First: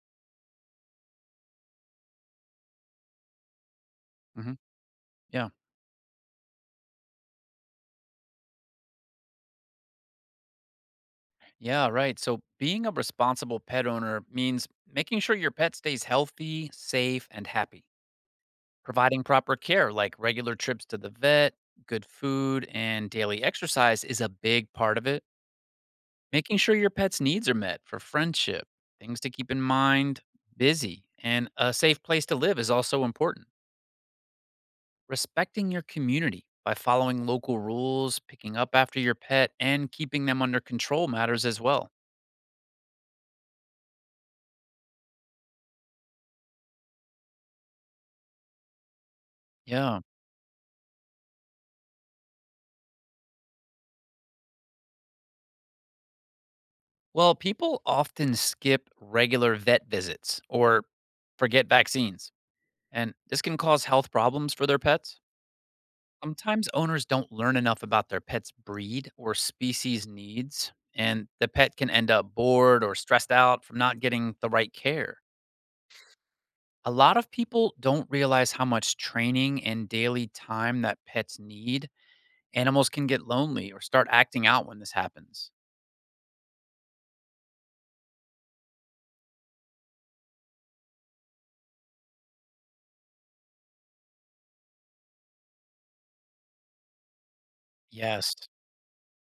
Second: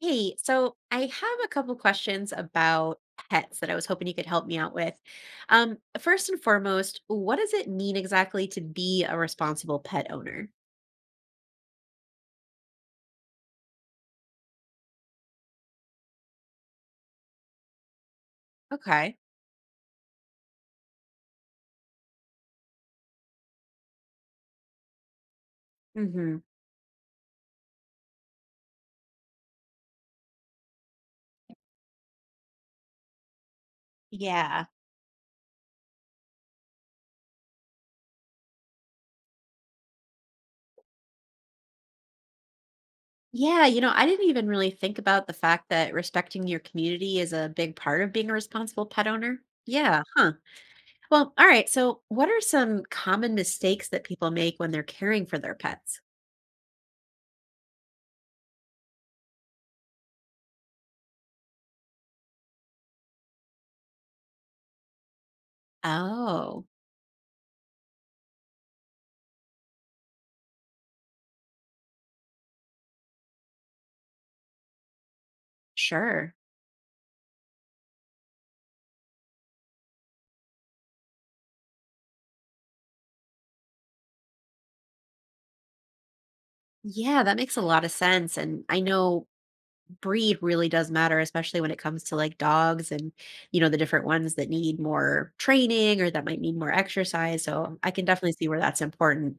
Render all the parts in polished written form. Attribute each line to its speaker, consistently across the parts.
Speaker 1: Hey, so I have a couple questions about pets that I was hoping you could help me
Speaker 2: Hmm.
Speaker 1: out with.
Speaker 2: Yeah.
Speaker 1: First and foremost, what does it mean exactly to be a responsible pet owner?
Speaker 2: Yeah. Right. So being a responsible pet owner means making sure your pet stays healthy, safe, and happy,
Speaker 1: Okay.
Speaker 2: providing proper care like regular trips to the vet, good food, and daily exercise is a big part of it.
Speaker 1: Hmm.
Speaker 2: Making sure your pet's needs are met for friendship, things to keep in mind, busy, and a safe place to live is also important.
Speaker 1: Yeah.
Speaker 2: Respecting your community by following local rules, picking up after your pet, and keeping them under control matters as well.
Speaker 1: Yeah, you know, I didn't even really think about the fact that respecting your community is a big part of being a responsible pet owner.
Speaker 2: Yeah.
Speaker 1: Yeah, huh. Well, all right. So, what are some common mistakes that people make when they're caring for their pets?
Speaker 2: Well, people often skip regular vet visits or forget vaccines, and this can cause health problems for their pets.
Speaker 1: Oh,
Speaker 2: Sometimes owners don't learn enough about their pet's breed or species needs, and the pet can end up bored or stressed out from not getting the right care.
Speaker 1: sure.
Speaker 2: A lot of people don't realize how much training and daily time that pets need. Animals can get lonely or start acting out when this happens.
Speaker 1: Yeah, that makes a lot of sense. And I know breed really does matter, especially when it comes to like dogs and, you know, the different ones that need more training or that might need more exercise. So I can
Speaker 2: Yes.
Speaker 1: definitely see where that's important.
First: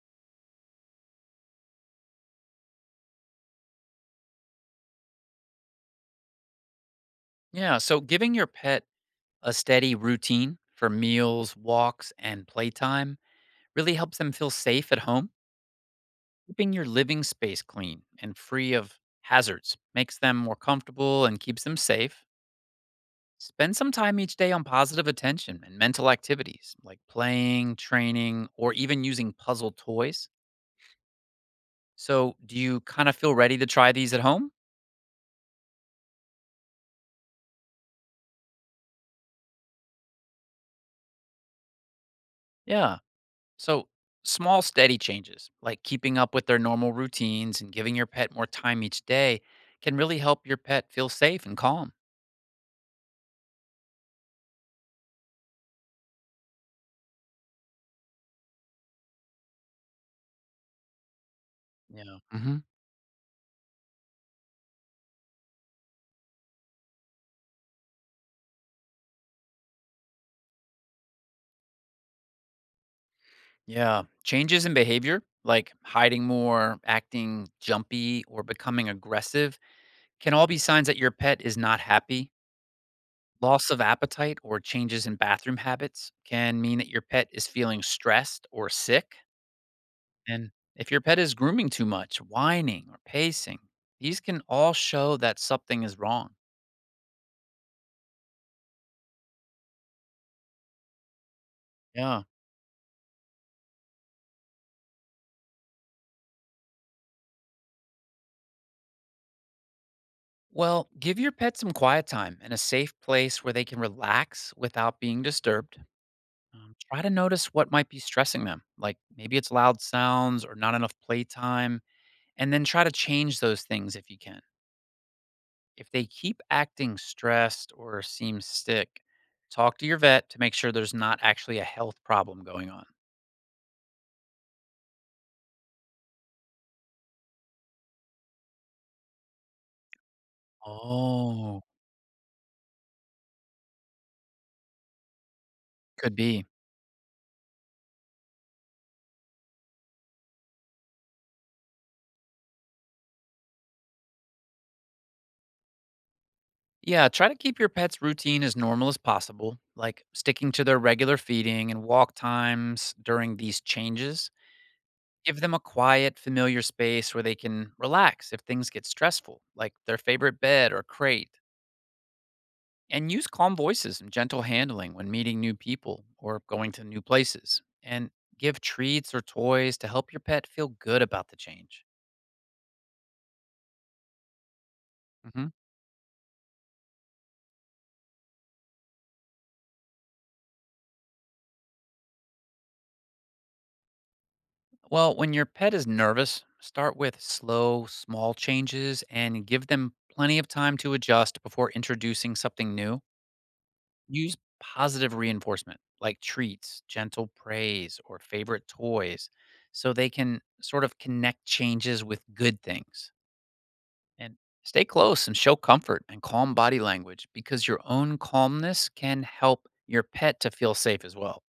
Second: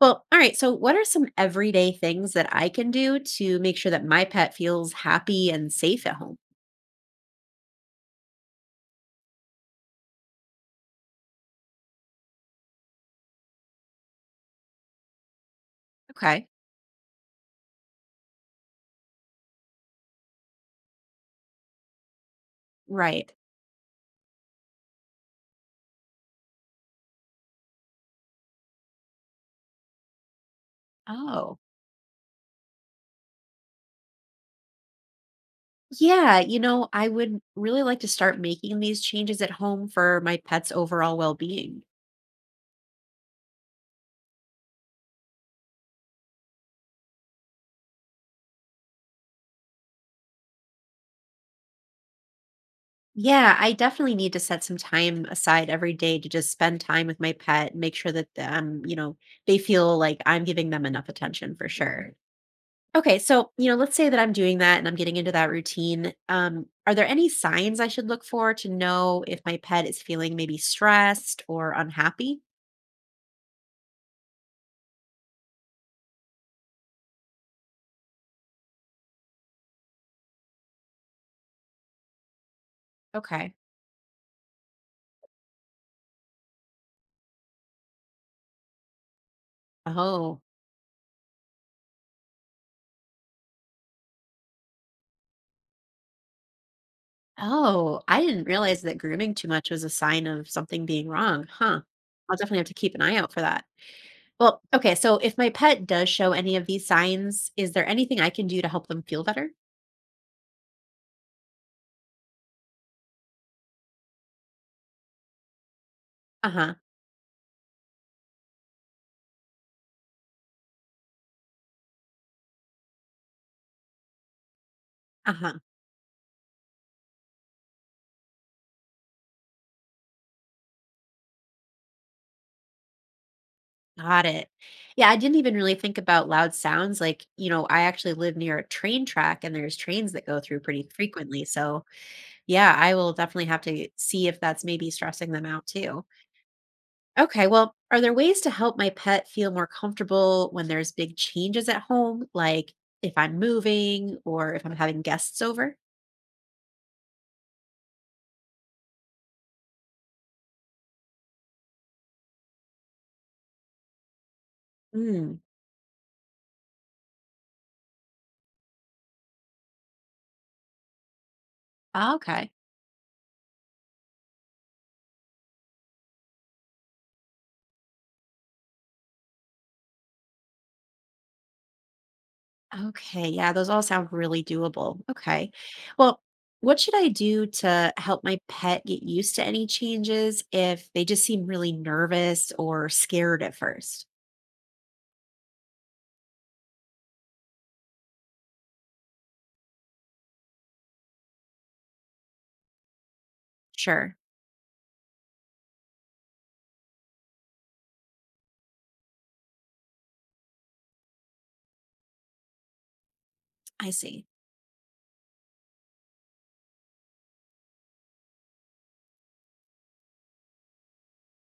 Speaker 1: Well, all right. So, what are some everyday things that I can do to make sure that my pet feels happy and safe at home?
Speaker 2: Yeah, so giving your pet a steady routine for meals, walks, and playtime really helps them feel safe at home.
Speaker 1: Okay.
Speaker 2: Keeping your living space clean and free of hazards makes them more comfortable and keeps them safe.
Speaker 1: Right.
Speaker 2: Spend some time each day on positive attention and mental activities like playing, training, or even using puzzle toys.
Speaker 1: Oh.
Speaker 2: So, do you kind of feel ready to try these at home?
Speaker 1: Yeah, you know, I would really like to start making these changes at home for my pet's overall well-being.
Speaker 2: Yeah. So, small, steady changes, like keeping up with their normal routines and giving your pet more time each day, can really help your pet feel safe and calm.
Speaker 1: Yeah, I definitely need to set some time aside every day to just spend time with my pet and make sure that you know, they feel like I'm giving them enough attention for sure.
Speaker 2: Yeah. Hmm.
Speaker 1: Okay, so, you know, let's say that I'm doing that and I'm getting into that routine. Are there any signs I should look for to know if my pet is feeling maybe stressed or unhappy?
Speaker 2: Yeah. Changes in behavior, like hiding more, acting jumpy, or becoming aggressive, can all be signs that your pet is not happy.
Speaker 1: Okay.
Speaker 2: Loss of appetite or changes in bathroom habits can mean that your pet is feeling stressed or sick.
Speaker 1: Oh.
Speaker 2: And if your pet is grooming too much, whining, or pacing, these can all show that something is wrong.
Speaker 1: Oh, I didn't realize that grooming too much was a sign of something being wrong, huh?
Speaker 2: Yeah.
Speaker 1: I'll definitely have to keep an eye out for that. Well, okay, so if my pet does show any of these signs, is there anything I can do to help them feel better?
Speaker 2: Well, give your pet some quiet time and a safe place where they can relax without being disturbed.
Speaker 1: Uh-huh.
Speaker 2: Try to notice what might be stressing them, like maybe it's loud sounds or not enough playtime, and then try to change those things if you can.
Speaker 1: Uh-huh.
Speaker 2: If they keep acting stressed or seem sick, talk to your vet to make sure there's not actually a health problem going on.
Speaker 1: Got it. Yeah, I didn't even really think about loud sounds. Like, you know, I actually live near a train track and there's trains that go through pretty frequently.
Speaker 2: Oh,
Speaker 1: So, yeah, I will definitely have to see if that's maybe stressing them out too.
Speaker 2: could be.
Speaker 1: Okay, well, are there ways to help my pet feel more comfortable when there's big changes at home, like if I'm moving or if I'm having guests over?
Speaker 2: Yeah, try to keep your pet's routine as normal as possible, like sticking to their regular feeding and walk times during these changes.
Speaker 1: Mm.
Speaker 2: Give them a quiet, familiar space where they can relax if things get stressful, like their favorite bed or crate.
Speaker 1: Okay.
Speaker 2: And use calm voices and gentle handling when meeting new people or going to new places. And give treats or toys to help your pet feel good about the change.
Speaker 1: Okay, yeah, those all sound really doable.
Speaker 2: Mhm.
Speaker 1: Okay. Well, what should I do to help my pet get used to any changes if they just seem really nervous or scared at first?
Speaker 2: Well, when your pet is nervous, start with slow, small changes and give them plenty of time to adjust before introducing something new.
Speaker 1: Sure.
Speaker 2: Use positive reinforcement like treats, gentle praise, or favorite toys so they can sort of connect changes with good things.
Speaker 1: I see.
Speaker 2: And stay close and show comfort and calm body language because your own calmness can help your pet to feel safe as well.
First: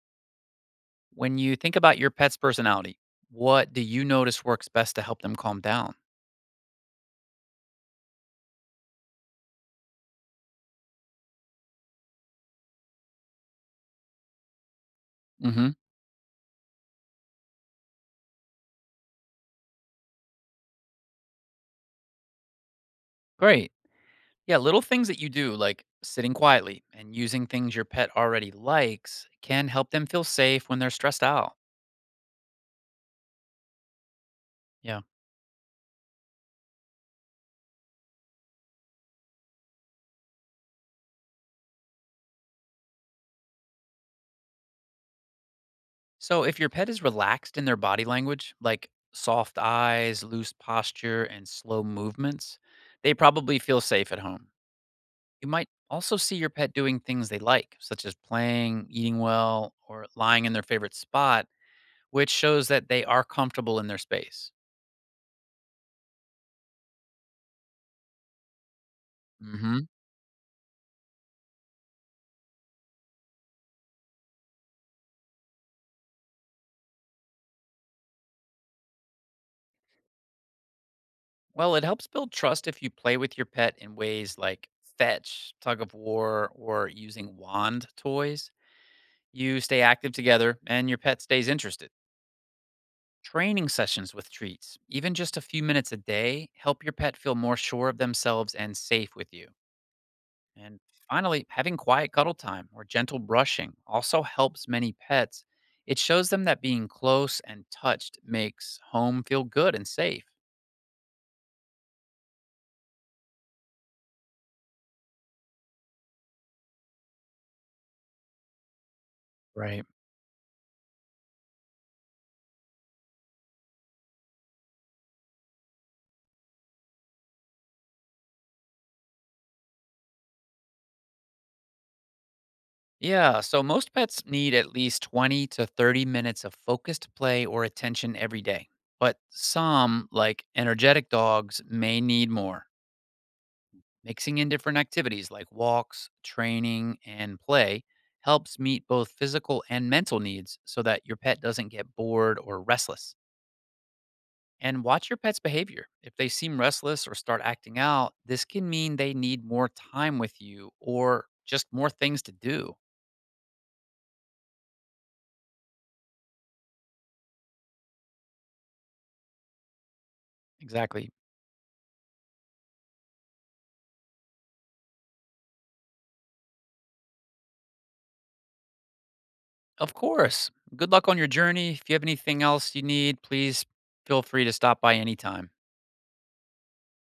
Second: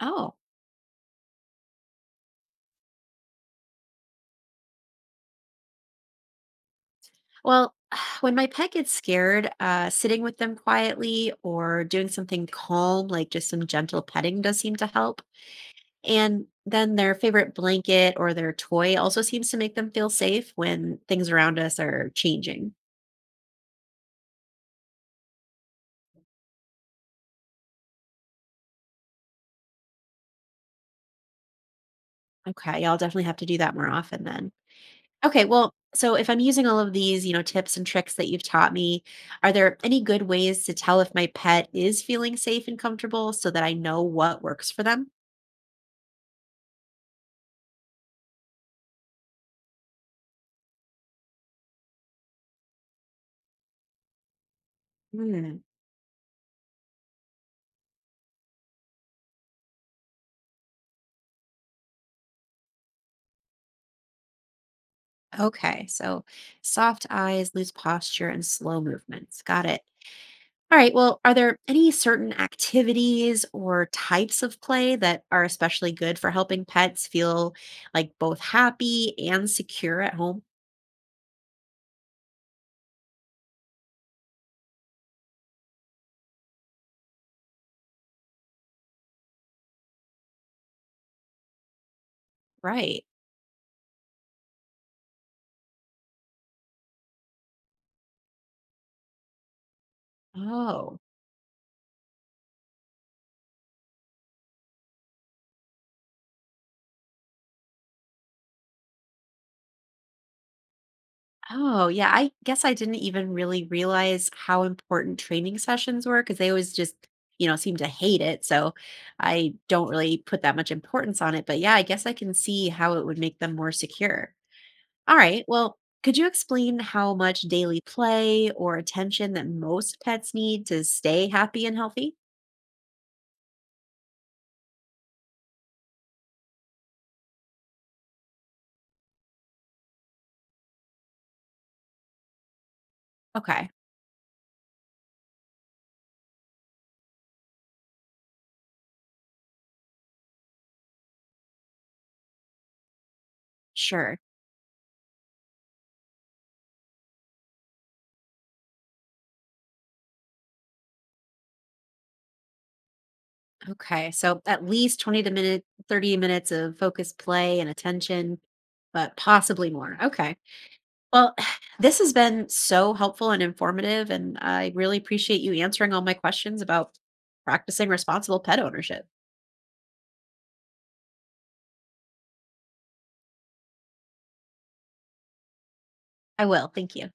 Speaker 1: Oh,
Speaker 2: When you think about your pet's personality, what do you notice works best to help them calm down?
Speaker 1: well, when my pet gets scared, sitting with them quietly or doing something calm, like just some gentle petting, does seem to help.
Speaker 2: Hmm.
Speaker 1: And then their favorite blanket or their toy also seems to make them feel safe when things around us are changing.
Speaker 2: Great. Yeah, little things that you do, like sitting quietly and using things your pet already likes, can help them feel safe when they're stressed out.
Speaker 1: Okay, yeah, I'll definitely have to do that more often then.
Speaker 2: Yeah.
Speaker 1: Okay, well, so if I'm using all of these, you know, tips and tricks that you've taught me, are there any good ways to tell if my pet is feeling safe and comfortable so that I know what works for them?
Speaker 2: So, if your pet is relaxed in their body language, like soft eyes, loose posture, and slow movements, they probably feel safe at home. You
Speaker 1: Hmm.
Speaker 2: might also see your pet doing things they like, such as playing, eating well, or lying in their favorite spot, which shows that they are comfortable in their space.
Speaker 1: Okay, so soft eyes, loose posture, and slow movements. Got it.
Speaker 2: Mhm.
Speaker 1: All right, well, are there any certain activities or types of play that are especially good for helping pets feel like both happy and secure at home?
Speaker 2: Well, it helps build trust if you play with your pet in ways like fetch, tug of war, or using wand toys. You stay active together and your pet stays interested.
Speaker 1: Right.
Speaker 2: Training sessions with treats, even just a few minutes a day, help your pet feel more sure of themselves and safe with you. And
Speaker 1: Oh.
Speaker 2: finally, having quiet cuddle time or gentle brushing also helps many pets. It shows them that being close and touched makes home feel good and safe.
Speaker 1: Oh, yeah. I guess I didn't even really realize how important training sessions were because they always just, you know, seem to hate it. So I
Speaker 2: Right.
Speaker 1: don't really put that much importance on it. But yeah, I guess I can see how it would make them more secure. All right. Well, could you explain how much daily play or attention that most pets need to stay happy and healthy?
Speaker 2: Yeah. So most pets need at least 20 to 30 minutes of focused play or attention every day. But some, like energetic dogs, may need more.
Speaker 1: Okay.
Speaker 2: Mixing in different activities like walks, training, and play helps meet both physical and mental needs so that your pet doesn't get bored or restless.
Speaker 1: Sure.
Speaker 2: And watch your pet's behavior. If they seem restless or start acting out, this can mean they need more time with you or just more things to do.
Speaker 1: Okay. So at least 20 to minute 30 minutes of focused play and attention, but possibly more. Okay.
Speaker 2: Exactly.
Speaker 1: Well, this has been so helpful and informative, and I really appreciate you answering all my questions about practicing responsible pet ownership.
Speaker 2: Of course. Good luck on your journey. If you have anything else you need, please feel free to stop by anytime.
Speaker 1: I will. Thank you.